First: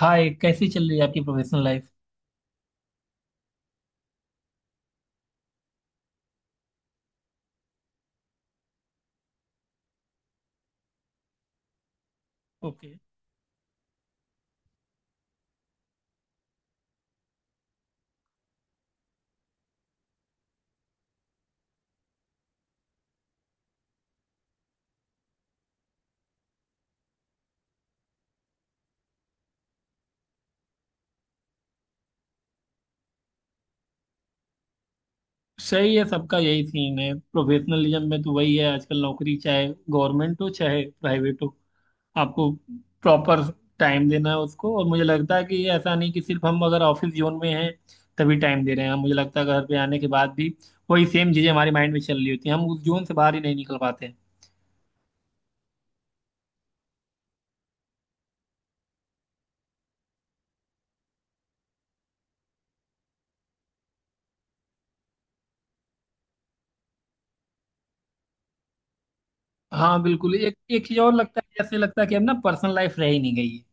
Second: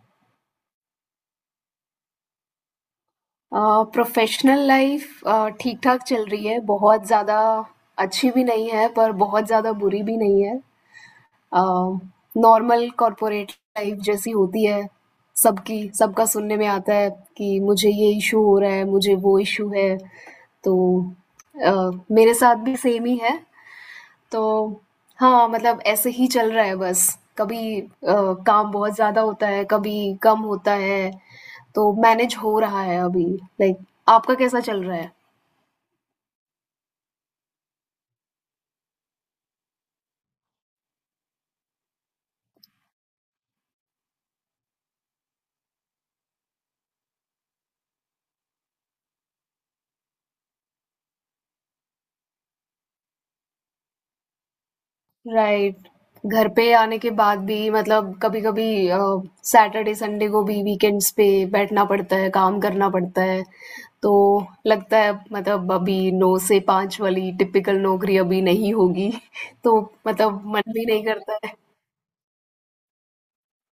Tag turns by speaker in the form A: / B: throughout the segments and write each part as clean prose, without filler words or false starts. A: हाय, कैसी चल रही है आपकी प्रोफेशनल लाइफ?
B: प्रोफेशनल लाइफ ठीक-ठाक चल रही है। बहुत ज़्यादा अच्छी भी नहीं है, पर बहुत ज़्यादा बुरी भी नहीं है। Normal
A: okay.
B: कॉर्पोरेट लाइफ जैसी होती है, सबकी सबका सुनने में आता है कि मुझे ये इश्यू हो रहा है, मुझे वो इश्यू है। तो अ, मेरे साथ भी सेम ही है। तो हाँ, मतलब ऐसे ही चल रहा है बस। कभी काम बहुत ज़्यादा होता है, कभी कम होता है, तो मैनेज हो रहा है अभी। लाइक आपका कैसा चल रहा है?
A: सही है, सबका यही सीन है। प्रोफेशनलिज्म में तो वही है आजकल। नौकरी चाहे गवर्नमेंट हो चाहे प्राइवेट हो, आपको प्रॉपर टाइम देना है उसको। और मुझे लगता है कि ये ऐसा नहीं कि सिर्फ हम अगर ऑफिस जोन में हैं तभी टाइम दे रहे हैं। मुझे लगता है घर पे आने के बाद भी वही सेम चीज़ें हमारे माइंड में चल रही होती हैं, हम उस जोन से बाहर ही नहीं निकल पाते हैं।
B: राइट। घर पे आने के बाद भी मतलब कभी-कभी सैटरडे संडे को भी वीकेंड्स पे बैठना पड़ता है, काम करना पड़ता है। तो लगता है मतलब अभी 9 से 5 वाली टिपिकल नौकरी अभी नहीं होगी। तो
A: हाँ, बिल्कुल।
B: मतलब
A: एक
B: मन
A: एक
B: भी
A: चीज़
B: नहीं
A: और
B: करता
A: लगता है,
B: है।
A: जैसे लगता है कि अब ना पर्सनल लाइफ रह ही नहीं गई है।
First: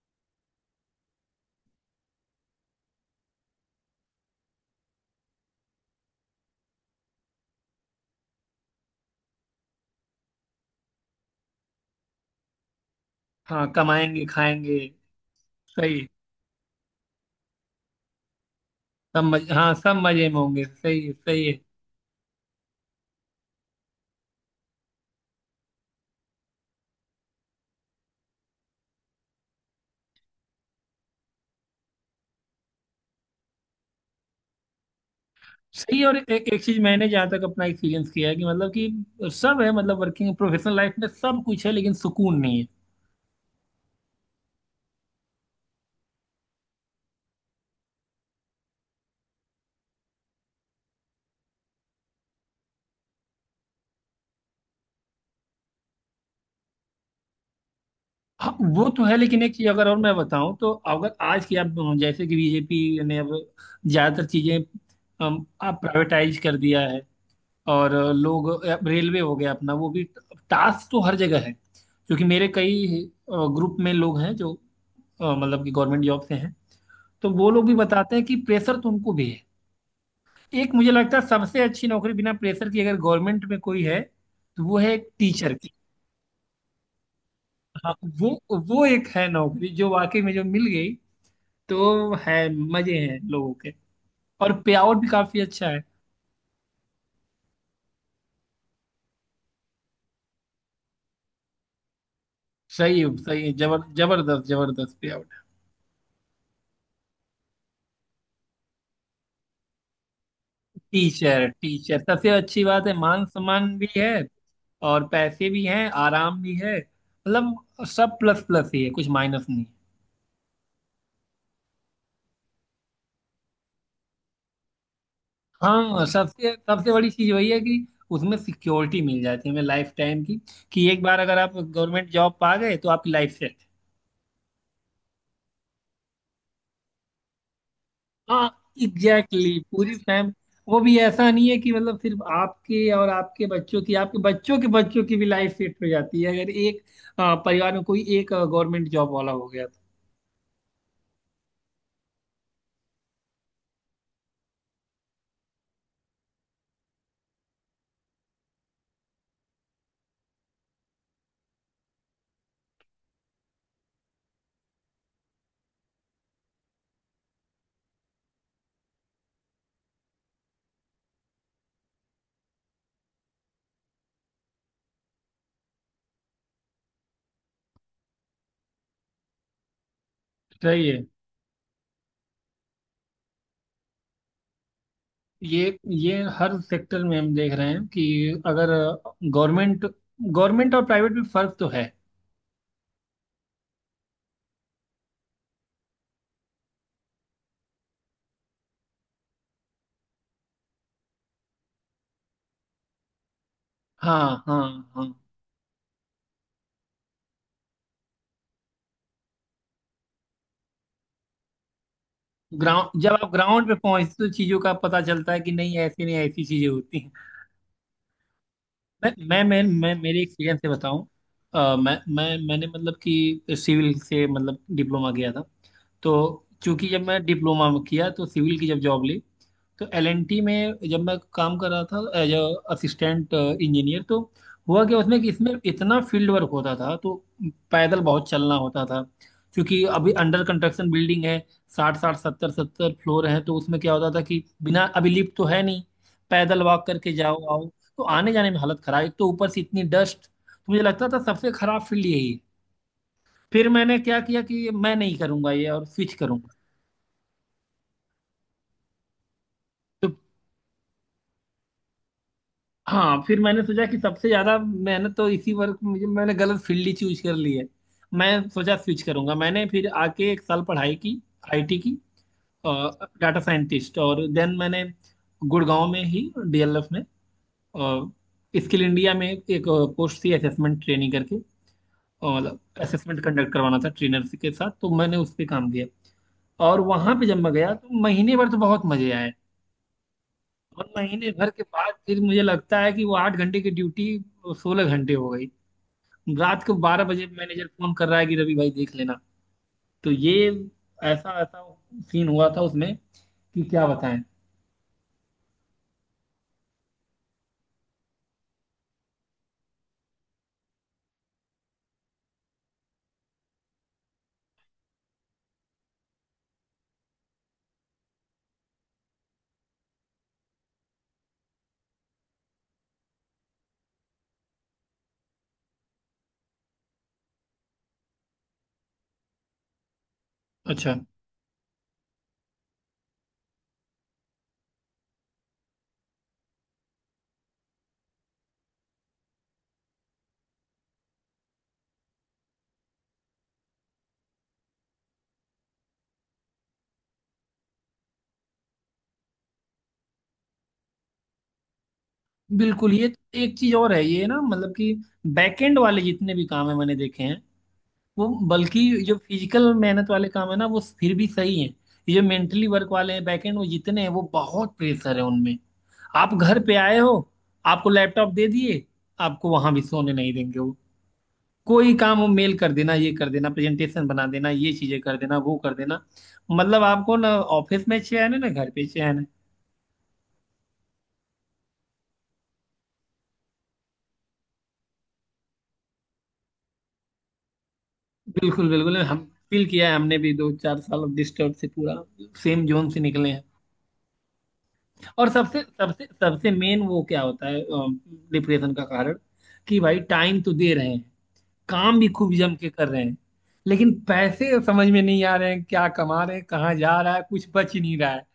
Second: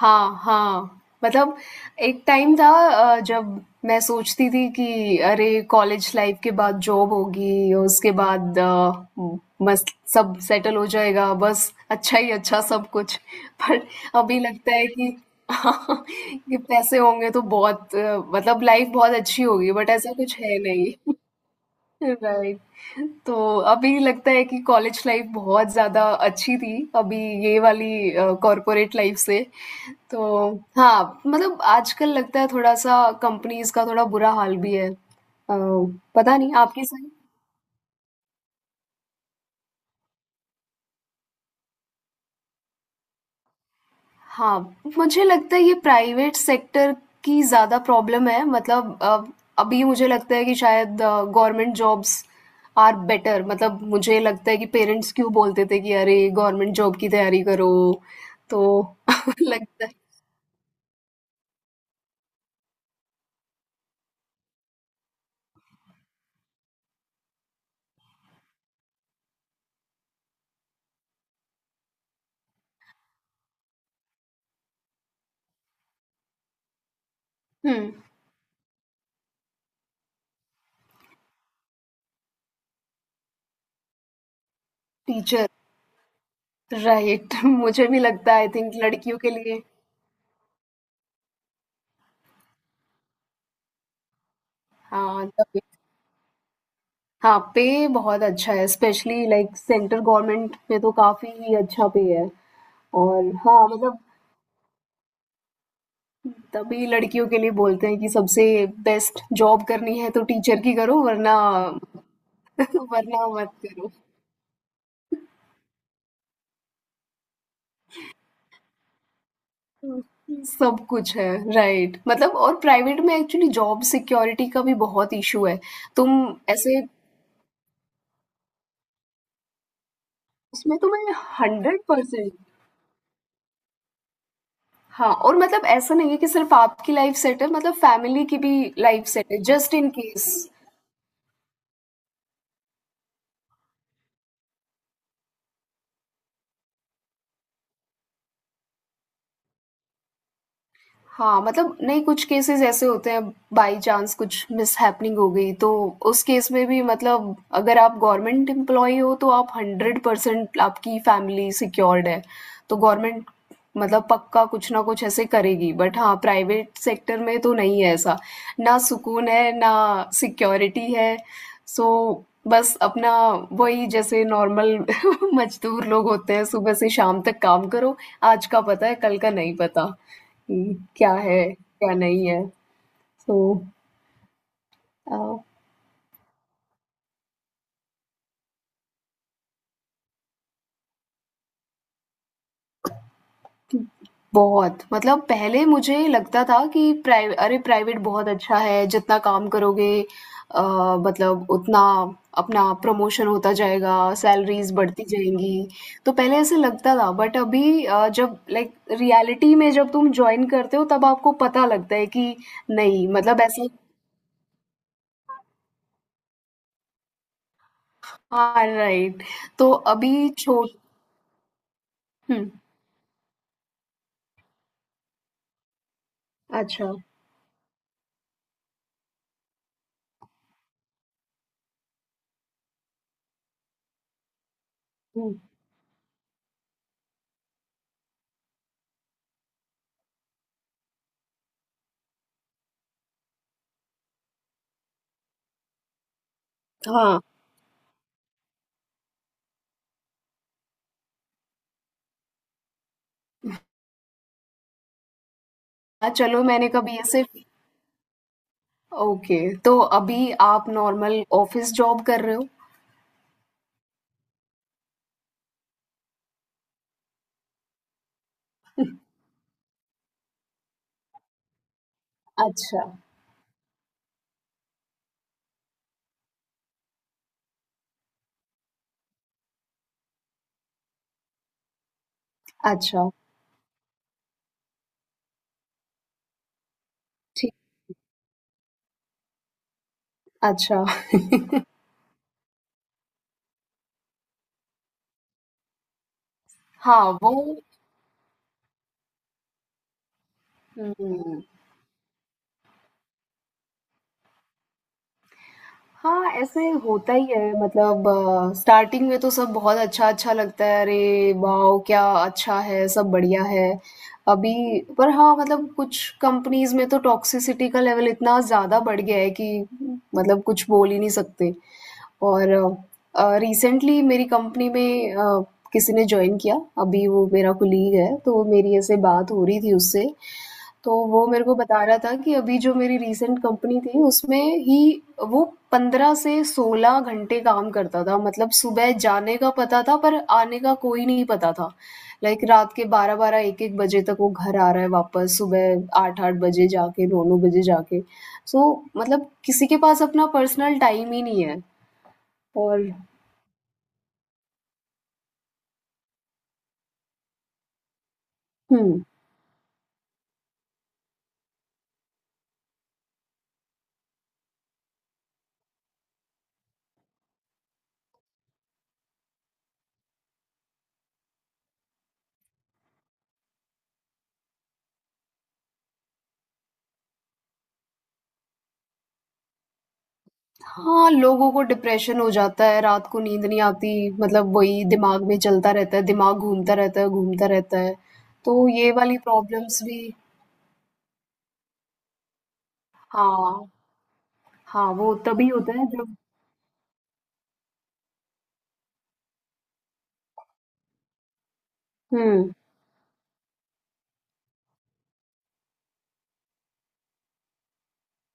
B: हाँ, हाँ। मतलब एक टाइम था जब मैं सोचती थी कि अरे कॉलेज लाइफ के बाद जॉब होगी, उसके बाद म मस्त सब सेटल हो जाएगा, बस अच्छा ही अच्छा सब कुछ।
A: हाँ,
B: पर
A: कमाएंगे
B: अभी लगता
A: खाएंगे।
B: है कि
A: सही।
B: कि पैसे होंगे तो बहुत मतलब लाइफ बहुत
A: सब
B: अच्छी
A: मज
B: होगी
A: हाँ,
B: बट
A: सब
B: ऐसा
A: मजे में
B: कुछ है
A: होंगे। सही है,
B: नहीं।
A: सही है।
B: राइट। तो अभी लगता है कि कॉलेज लाइफ बहुत ज़्यादा अच्छी थी, अभी ये वाली कॉर्पोरेट लाइफ से। तो हाँ, मतलब आजकल लगता है थोड़ा-सा कंपनीज़ का थोड़ा बुरा हाल भी है।
A: सही है। और
B: पता
A: एक
B: नहीं
A: एक चीज
B: आपके साथ।
A: मैंने जहाँ तक अपना एक्सपीरियंस किया है कि मतलब कि सब है, मतलब वर्किंग प्रोफेशनल लाइफ में सब कुछ है लेकिन सुकून नहीं है।
B: हाँ, मुझे लगता है ये प्राइवेट सेक्टर की ज़्यादा प्रॉब्लम है मतलब अभी मुझे लगता है कि शायद गवर्नमेंट जॉब्स आर बेटर मतलब मुझे लगता है कि पेरेंट्स क्यों बोलते थे कि अरे गवर्नमेंट जॉब की तैयारी करो।
A: हाँ,
B: तो
A: वो तो है। लेकिन एक चीज
B: लगता
A: अगर
B: है।
A: और मैं बताऊं, तो अगर आज की आप, जैसे कि BJP ने अब ज्यादातर चीजें आप प्राइवेटाइज कर दिया है, और लोग, अब रेलवे हो गया अपना, वो भी टास्क तो हर जगह है, क्योंकि मेरे कई ग्रुप में लोग हैं जो मतलब कि गवर्नमेंट जॉब से हैं, तो वो लोग भी
B: हम्म।
A: बताते हैं कि प्रेशर तो उनको भी है। एक मुझे लगता है सबसे अच्छी नौकरी बिना प्रेशर की अगर गवर्नमेंट में कोई है, तो वो है एक
B: टीचर
A: टीचर की।
B: राइट। मुझे
A: हाँ।
B: भी
A: वो
B: लगता है आई थिंक
A: वो एक
B: लड़कियों
A: है
B: के लिए।
A: नौकरी जो वाकई में, जो मिल गई तो है, मजे हैं लोगों के, और पे आउट भी
B: हाँ
A: काफी
B: तभी,
A: अच्छा है।
B: हाँ पे बहुत अच्छा है स्पेशली लाइक सेंट्रल गवर्नमेंट में तो काफी ही अच्छा पे है।
A: सही,
B: और
A: सही है।
B: हाँ, मतलब
A: जबरदस्त जबरदस्त पे आउट।
B: तभी लड़कियों के लिए बोलते हैं कि सबसे बेस्ट जॉब करनी है तो टीचर की करो वरना
A: टीचर टीचर सबसे अच्छी बात है,
B: वरना
A: मान
B: मत
A: सम्मान भी
B: करो।
A: है और पैसे भी हैं, आराम भी है। मतलब सब प्लस प्लस ही है, कुछ माइनस नहीं।
B: सब कुछ है, राइट मतलब और प्राइवेट में एक्चुअली जॉब सिक्योरिटी का भी बहुत इशू है।
A: हाँ।
B: तुम
A: सबसे
B: ऐसे
A: सबसे बड़ी चीज वही है कि उसमें सिक्योरिटी मिल जाती है हमें लाइफ टाइम की,
B: उसमें
A: कि एक
B: तुम्हें
A: बार अगर आप गवर्नमेंट
B: 100%।
A: जॉब पा गए तो आपकी लाइफ सेट है।
B: हाँ और मतलब ऐसा नहीं है कि सिर्फ आपकी लाइफ सेट है मतलब फैमिली की
A: हाँ।
B: भी लाइफ सेट है
A: एग्जैक्टली,
B: जस्ट इन
A: पूरी
B: केस।
A: फैम वो भी ऐसा नहीं है कि मतलब सिर्फ आपके और आपके बच्चों की, आपके बच्चों के बच्चों की भी लाइफ सेट हो जाती है अगर एक परिवार में कोई एक गवर्नमेंट जॉब वाला हो गया तो।
B: हाँ, मतलब नहीं कुछ केसेस ऐसे होते हैं बाई चांस कुछ मिसहैपनिंग हो गई तो उस केस में भी मतलब अगर आप गवर्नमेंट एम्प्लॉई हो तो आप 100% आपकी फैमिली सिक्योर्ड है तो गवर्नमेंट मतलब पक्का कुछ ना कुछ ऐसे करेगी बट हाँ प्राइवेट सेक्टर में तो नहीं है ऐसा। ना सुकून है ना सिक्योरिटी है सो बस अपना वही जैसे नॉर्मल मजदूर लोग होते हैं सुबह से शाम तक काम करो। आज का पता है कल का नहीं पता कि
A: सही है।
B: क्या है, क्या नहीं है। सो अ,
A: ये हर सेक्टर में हम देख रहे हैं कि अगर गवर्नमेंट, और प्राइवेट में फर्क तो है।
B: बहुत मतलब पहले मुझे लगता था कि प्राइ अरे! प्राइवेट बहुत अच्छा है, जितना काम करोगे अ, मतलब उतना अपना प्रमोशन होता जाएगा,
A: हाँ, हाँ,
B: सैलरीज़ बढ़ती
A: हाँ।
B: जाएँगी। तो पहले ऐसे लगता था बट अभी जब लाइक रियलिटी में जब तुम जॉइन करते हो तब आपको पता लगता है कि
A: ग्राउंड
B: नहीं
A: जब आप
B: मतलब
A: ग्राउंड
B: ऐसे।
A: पे पहुंचते हो, तो चीजों का पता चलता है कि नहीं ऐसी, चीजें होती हैं।
B: हाँ,
A: मैं
B: राइट।
A: मैं मैं,
B: तो
A: मैं मेरे
B: अभी
A: एक्सपीरियंस
B: छो
A: से बताऊं। अ, मैं मैं
B: हुँ,
A: मैंने मतलब कि सिविल से, मतलब डिप्लोमा किया था। तो चूंकि
B: अच्छा।
A: जब मैं डिप्लोमा में किया तो सिविल की जब जॉब ली, तो LNT में जब मैं काम कर रहा था एज असिस्टेंट इंजीनियर, तो हुआ क्या उसमें कि
B: हुँ,
A: इसमें इतना फील्ड वर्क होता था तो पैदल बहुत चलना होता था, क्योंकि अभी अंडर कंस्ट्रक्शन बिल्डिंग है, साठ साठ सत्तर सत्तर फ्लोर है, तो उसमें क्या होता था कि बिना, अभी लिफ्ट तो है नहीं, पैदल वॉक करके
B: हाँ।
A: जाओ आओ, तो आने जाने में हालत खराब, एक तो ऊपर से इतनी डस्ट, तो मुझे लगता था सबसे खराब फील्ड यही है। फिर मैंने क्या किया कि मैं नहीं करूंगा ये, और
B: हाँ,
A: स्विच करूँ।
B: चलो मैंने कभी ऐसे। ओके, तो
A: तो
B: अभी आप नॉर्मल ऑफिस जॉब कर रहे हो?
A: हाँ, फिर मैंने सोचा कि सबसे ज्यादा मेहनत तो इसी वर्क में, मुझे, मैंने गलत फील्ड ही चूज कर ली है। मैं सोचा स्विच करूंगा। मैंने फिर आके एक साल पढ़ाई की IT की,
B: अच्छा,
A: डाटा साइंटिस्ट, और देन मैंने गुड़गांव में ही DLF में, स्किल इंडिया में एक पोस्ट थी असेसमेंट ट्रेनिंग करके, और मतलब
B: अच्छा,
A: असेसमेंट कंडक्ट करवाना था ट्रेनर के साथ, तो मैंने उस पर काम किया। और वहां पे जब
B: ठीक,
A: मैं गया तो महीने भर तो बहुत मजे आए,
B: अच्छा।
A: और महीने भर के बाद फिर मुझे लगता है कि वो 8 घंटे की ड्यूटी 16 घंटे हो गई, रात को बारह
B: हाँ,
A: बजे
B: वो
A: मैनेजर फोन कर रहा है कि रवि भाई देख लेना। तो ये ऐसा
B: हुँ।
A: ऐसा सीन हुआ था उसमें, कि क्या बताएं।
B: हाँ, ऐसे होता ही है मतलब स्टार्टिंग में तो सब बहुत अच्छा-अच्छा लगता है अरे वाओ! क्या अच्छा है, सब बढ़िया है। अभी पर हाँ, मतलब कुछ कंपनीज़ में तो टॉक्सिसिटी का लेवल इतना ज़्यादा बढ़ गया है कि मतलब कुछ बोल ही नहीं सकते। और रिसेंटली मेरी कंपनी में किसी ने जॉइन किया, अभी वो मेरा कोलीग है, तो मेरी ऐसे बात हो रही थी उससे।
A: अच्छा।
B: तो वो मेरे को बता रहा था कि अभी जो मेरी रीसेंट कंपनी थी, उसमें ही वो 15 से 16 घंटे काम करता था। मतलब सुबह जाने का पता था, पर आने का कोई नहीं पता था। लाइक रात के 12-12, 1-1 बजे तक वो घर आ रहा है वापस, सुबह 8-8 बजे जाके, 9-9 बजे जाके। सो मतलब किसी के पास अपना पर्सनल टाइम ही नहीं है और
A: बिल्कुल। ये तो एक चीज और है, ये ना मतलब कि बैकएंड वाले जितने भी काम है मैंने देखे हैं, वो,
B: हुँ।
A: बल्कि जो फिजिकल मेहनत वाले काम है ना, वो फिर भी सही है। ये जो मेंटली वर्क वाले हैं बैकएंड, वो जितने हैं, वो बहुत प्रेशर है उनमें। आप घर पे आए हो, आपको लैपटॉप दे दिए, आपको वहां भी सोने नहीं देंगे वो, कोई काम, वो मेल कर देना, ये कर देना, प्रेजेंटेशन बना देना, ये चीजें कर देना, वो कर देना। मतलब आपको ना ऑफिस में चैन है ना घर पे चैन है।
B: हाँ, लोगों को डिप्रेशन हो जाता है, रात को नींद नहीं आती, मतलब वही दिमाग में चलता रहता है, दिमाग घूमता रहता है, घूमता रहता है।
A: बिल्कुल,
B: तो ये
A: बिल्कुल।
B: वाली
A: हम फील
B: प्रॉब्लम्स
A: किया है
B: भी।
A: हमने भी, 2-4 साल अब डिस्टर्ब से पूरा सेम जोन से निकले हैं।
B: हाँ, हाँ, वो
A: और
B: तभी
A: सबसे
B: होता है
A: सबसे
B: जब।
A: सबसे मेन वो क्या होता है डिप्रेशन का कारण, कि भाई टाइम तो दे रहे हैं, काम भी खूब
B: हुँ,
A: जम के कर रहे हैं, लेकिन पैसे समझ में नहीं आ रहे हैं, क्या कमा रहे हैं, कहाँ जा रहा है, कुछ बच ही नहीं रहा है,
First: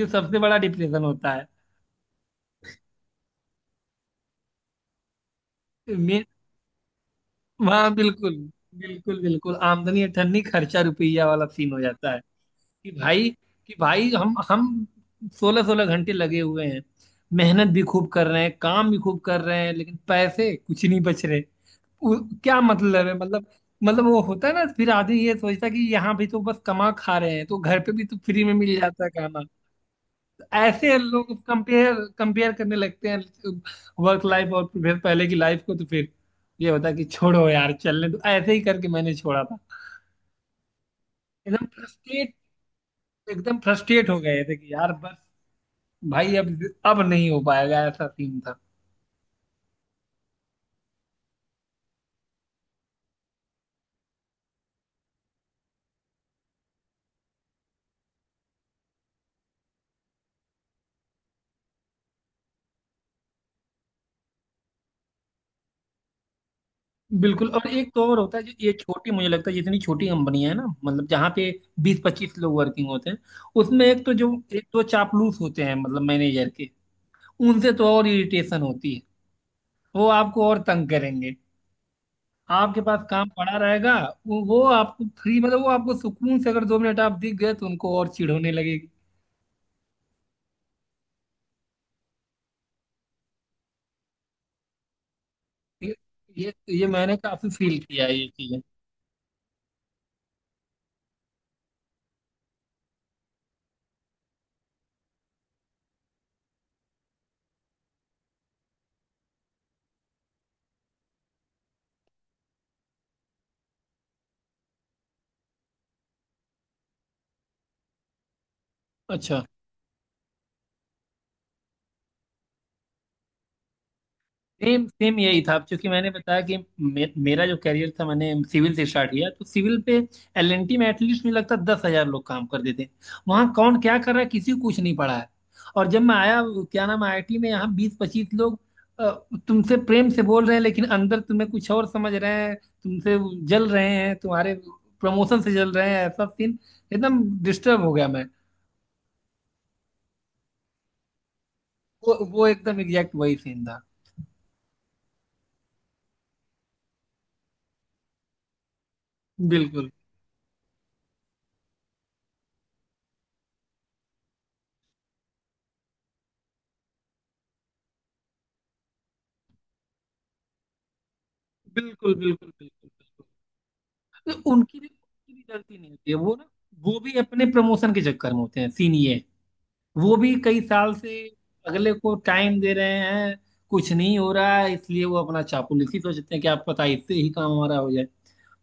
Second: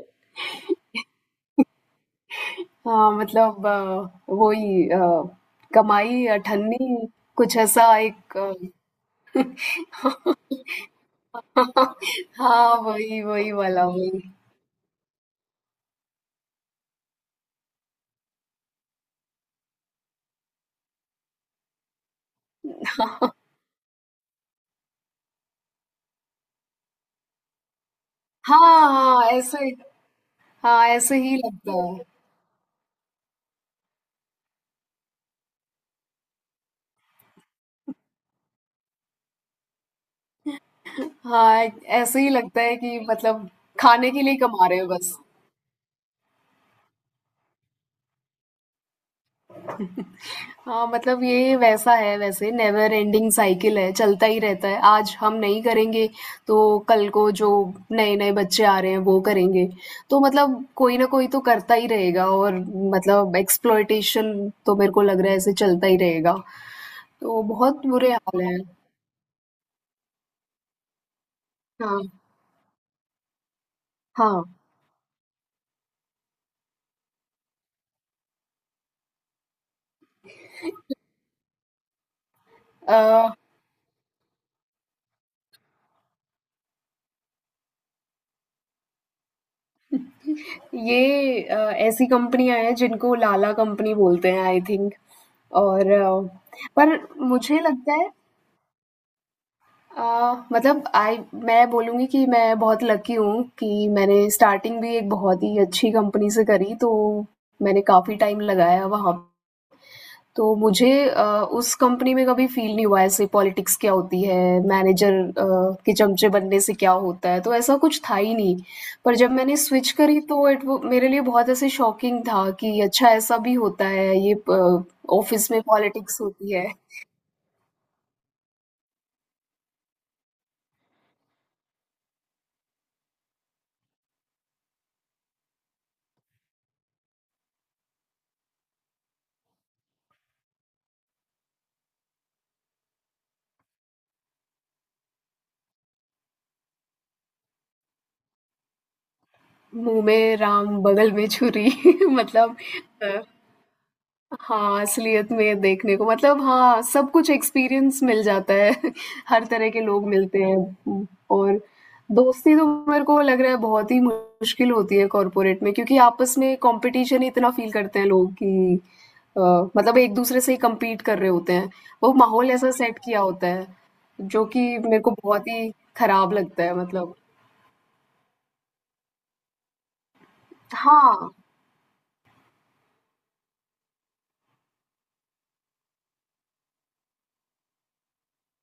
A: जो सबसे बड़ा डिप्रेशन होता है।
B: हाँ, मतलब वही
A: मे
B: कमाई, अठन्नी, कुछ
A: वहाँ,
B: ऐसा
A: बिल्कुल,
B: एक
A: बिल्कुल, बिल्कुल, आमदनी अठन्नी खर्चा रुपया वाला सीन हो जाता है,
B: हाँ,
A: कि
B: वही,
A: भाई,
B: वही वाला, वही।
A: हम 16-16 घंटे लगे हुए हैं, मेहनत भी खूब कर रहे हैं, काम भी खूब कर रहे हैं, लेकिन पैसे कुछ नहीं बच रहे। क्या मतलब है? मतलब, वो होता है ना, फिर आदमी ये सोचता है कि यहाँ भी तो बस कमा खा रहे हैं, तो घर पे भी तो फ्री में
B: हाँ,
A: मिल जाता है
B: हाँ,
A: खाना।
B: ऐसे। हाँ,
A: ऐसे
B: ऐसे
A: लोग
B: ही लगता
A: कंपेयर
B: है।
A: कंपेयर करने लगते हैं वर्क लाइफ और फिर पहले की लाइफ को, तो फिर ये होता है कि छोड़ो यार, चलने, तो ऐसे ही करके मैंने छोड़ा था।
B: हाँ,
A: एकदम
B: ऐसे ही
A: फ्रस्ट्रेट।
B: लगता है कि मतलब खाने
A: हो
B: के लिए
A: गए थे
B: कमा
A: कि
B: रहे हैं
A: यार बस,
B: बस।
A: भाई अब, नहीं हो पाएगा, ऐसा सीन था।
B: हाँ, मतलब ये वैसा है वैसे नेवर एंडिंग साइकिल है, चलता ही रहता है। आज हम नहीं करेंगे, तो कल को जो नए-नए बच्चे आ रहे हैं वो करेंगे। तो मतलब कोई ना कोई तो करता ही रहेगा और मतलब एक्सप्लॉयटेशन तो मेरे को लग रहा है ऐसे चलता ही रहेगा। तो
A: बिल्कुल। और
B: बहुत
A: एक तो
B: बुरे
A: और होता
B: हाल
A: है जो,
B: हैं।
A: ये छोटी मुझे लगता है जितनी छोटी कंपनियां है ना, मतलब जहाँ पे बीस
B: हाँ,
A: पच्चीस लोग वर्किंग होते हैं, उसमें एक तो जो,
B: हाँ।
A: एक तो चापलूस होते हैं, मतलब मैनेजर के। उनसे तो और इरिटेशन होती है, वो आपको और तंग करेंगे, आपके
B: अ,
A: पास काम पड़ा रहेगा। वो आपको फ्री मतलब वो आपको सुकून से, अगर 2 मिनट आप दिख गए तो उनको और चिढ़ होने लगेगी।
B: ये ऐसी कंपनियाँ हैं जिनको लाला कंपनी बोलते हैं आई थिंक। और
A: ये ये ये
B: पर
A: मैंने काफी
B: मुझे
A: फील
B: लगता
A: किया
B: है
A: है, ये चीजें।
B: मतलब आई मैं बोलूँगी कि मैं बहुत लकी हूँ कि मैंने स्टार्टिंग भी एक बहुत ही अच्छी कंपनी से करी, तो मैंने काफ़ी टाइम लगाया वहाँ। तो मुझे उस कंपनी में कभी फ़ील नहीं हुआ ऐसे पॉलिटिक्स क्या होती है, मैनेजर के चमचे बनने से क्या होता है, तो ऐसा कुछ था ही नहीं। पर जब
A: अच्छा।
B: मैंने स्विच करी तो इट वो मेरे लिए बहुत ऐसे शॉकिंग था कि अच्छा ऐसा भी होता है, ये प
A: सेम सेम यही
B: ऑफ़िस
A: था।
B: में
A: अब चूंकि मैंने
B: पॉलिटिक्स
A: बताया
B: होती
A: कि
B: है।
A: मेरा जो करियर था, मैंने सिविल से स्टार्ट किया, तो सिविल पे LNT में एटलीस्ट मुझे लगता है 10,000 लोग काम करते थे, वहाँ कौन क्या कर रहा है किसी को कुछ नहीं पड़ा है। और जब मैं आया, क्या नाम, IIT में, यहाँ 20-25 लोग अ, तुमसे प्रेम से बोल रहे हैं लेकिन अंदर तुम्हें कुछ और समझ रहे हैं, तुमसे जल रहे हैं, तुम्हारे प्रमोशन से जल रहे हैं, ऐसा सीन। एकदम डिस्टर्ब हो गया मैं।
B: मुँह में राम, बगल में छुरी।
A: वो
B: मतलब
A: एकदम एग्जैक्ट
B: अ
A: वही सीन था।
B: हाँ, असलियत में देखने को मतलब हाँ, सब कुछ एक्सपीरियंस मिल जाता है। हर तरह के
A: बिल्कुल,
B: लोग मिलते हैं और दोस्ती तो मेरे को लग रहा है बहुत ही मुश्किल होती है कॉर्पोरेट में क्योंकि आपस में कॉम्पिटिशन ही इतना फ़ील करते हैं लोग कि अ, मतलब एक-दूसरे से ही कम्पीट कर रहे होते हैं। वो
A: बिल्कुल, बिल्कुल,
B: माहौल ऐसा
A: बिल्कुल,
B: सेट किया
A: बिल्कुल।
B: होता है, जो
A: तो
B: कि
A: उनकी भी
B: मेरे को
A: उनकी भी
B: बहुत ही
A: गलती नहीं होती है,
B: खराब
A: वो ना,
B: लगता है
A: वो भी
B: मतलब।
A: अपने प्रमोशन के चक्कर में होते हैं, सीन ये है। वो भी कई साल से
B: हाँ।
A: अगले को टाइम दे रहे हैं, कुछ नहीं हो रहा है, इसलिए वो अपना चापलूसी ही सोचते हैं कि आप पता है, इससे ही काम हमारा हो जाए,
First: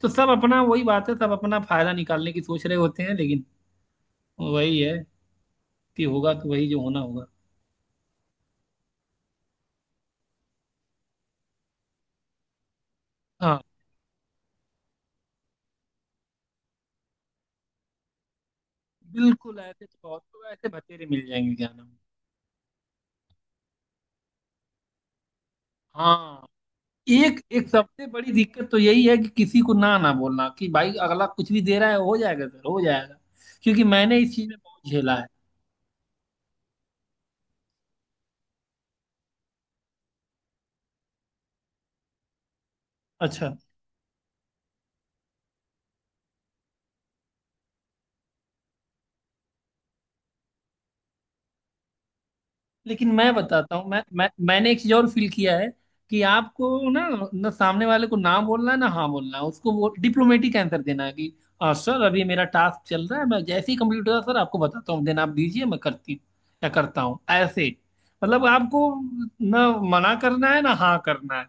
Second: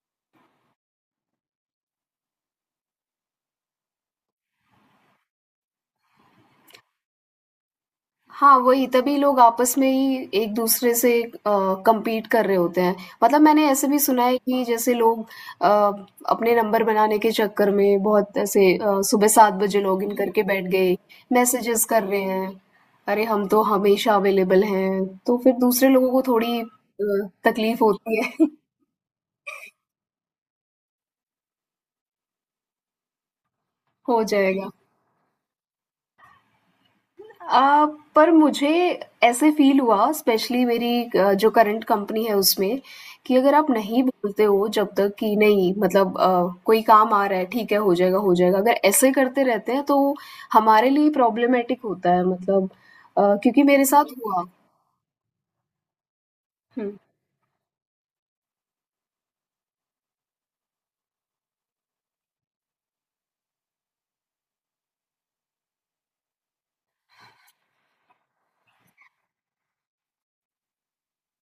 A: तो सब अपना वही बात है, सब अपना फायदा निकालने की सोच रहे होते हैं, लेकिन वही है कि होगा तो वही जो होना होगा।
B: हाँ, वही तभी लोग आपस में ही एक-दूसरे से कम्पीट कर रहे होते हैं। मतलब
A: हाँ,
B: मैंने ऐसे भी सुना है कि जैसे लोग अ, अपने नंबर बनाने के चक्कर में बहुत ऐसे सुबह 7
A: बिल्कुल।
B: बजे
A: ऐसे तो
B: लॉगिन
A: बहुत
B: करके
A: लोग
B: बैठ
A: ऐसे
B: गए,
A: बतेरे मिल जाएंगे, क्या
B: मैसेजेस
A: नाम।
B: कर रहे हैं, "अरे हम तो हमेशा अवेलेबल हैं।" तो फिर दूसरे लोगों को
A: हाँ।
B: थोड़ी
A: एक एक
B: तकलीफ
A: सबसे
B: होती है,
A: बड़ी दिक्कत तो यही है कि किसी को ना, ना बोलना, कि भाई अगला कुछ भी दे रहा है हो जाएगा सर, हो जाएगा, क्योंकि मैंने
B: हो
A: इस चीज में
B: जाएगा।
A: बहुत झेला है।
B: अ, पर मुझे ऐसे फ़ील हुआ स्पेशली मेरी जो करंट कंपनी है उसमें कि अगर
A: अच्छा।
B: आप नहीं बोलते हो जब तक कि नहीं मतलब कोई काम आ रहा है ठीक है हो जाएगा अगर ऐसे करते रहते हैं तो हमारे लिए प्रॉब्लमेटिक होता है मतलब
A: लेकिन मैं
B: क्योंकि
A: बताता
B: मेरे
A: हूँ, मैं,
B: साथ
A: मैं
B: हुआ।
A: मैंने एक चीज और फील किया है कि आपको
B: हुँ।
A: ना, ना सामने वाले को ना बोलना है, ना हाँ बोलना है। उसको वो डिप्लोमेटिक आंसर देना है कि "सर अभी मेरा टास्क चल रहा है, मैं जैसे ही कंप्लीट होगा सर आपको बताता हूँ, देन आप दीजिए मैं करती हूँ या करता हूँ", ऐसे। मतलब आपको ना मना करना है ना हाँ करना है,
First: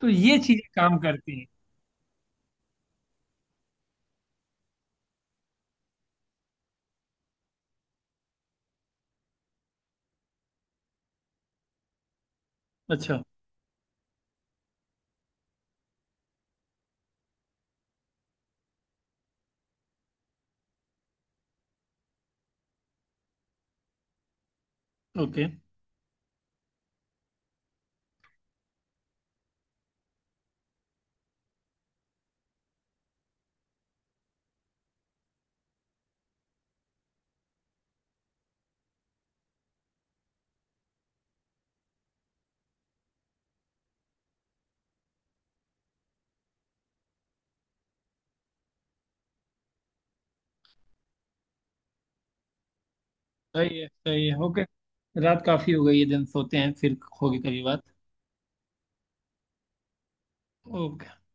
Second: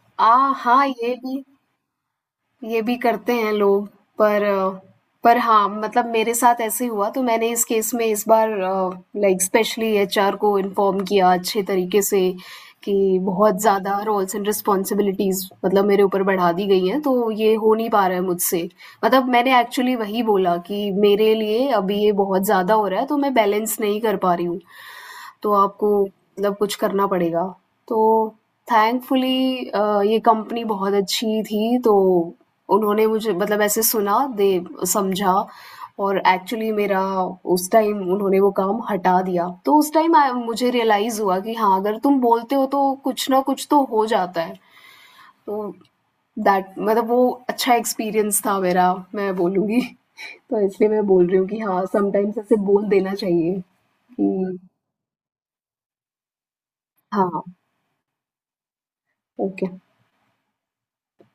A: तो
B: आ
A: ये चीजें
B: हाँ,
A: काम
B: ये
A: करती
B: भी
A: हैं।
B: ये भी करते हैं लोग। पर पर हाँ, मतलब मेरे साथ ऐसे ही हुआ तो मैंने इस केस में इस बार लाइक स्पेशली एचआर को इन्फॉर्म किया अच्छे तरीके से कि
A: अच्छा।
B: बहुत ज़्यादा रोल्स एंड रिस्पॉन्सिबिलिटीज़ मतलब मेरे ऊपर बढ़ा दी गई हैं तो ये हो नहीं पा रहा है मुझसे। मतलब मैंने एक्चुअली वही बोला कि मेरे लिए अभी ये बहुत ज़्यादा हो रहा है तो मैं बैलेंस नहीं कर पा रही हूँ,
A: ओके।
B: तो आपको मतलब कुछ करना पड़ेगा। तो थैंकफुली ये कंपनी बहुत अच्छी थी तो उन्होंने मुझे मतलब ऐसे सुना, दे समझा और एक्चुअली मेरा उस टाइम उन्होंने वो काम हटा दिया। तो उस टाइम आई मुझे रियलाइज़ हुआ कि हाँ, अगर तुम बोलते हो तो कुछ ना कुछ तो हो जाता है। तो दैट मतलब वो अच्छा एक्सपीरियंस था मेरा, मैं बोलूँगी। तो इसलिए मैं बोल रही हूँ कि हाँ, समटाइम्स ऐसे बोल देना चाहिए
A: सही है, सही है।
B: कि
A: ओके, रात काफी हो गई है, दिन सोते हैं, फिर होगी
B: हाँ,
A: कभी बात।
B: ओके।
A: ओके।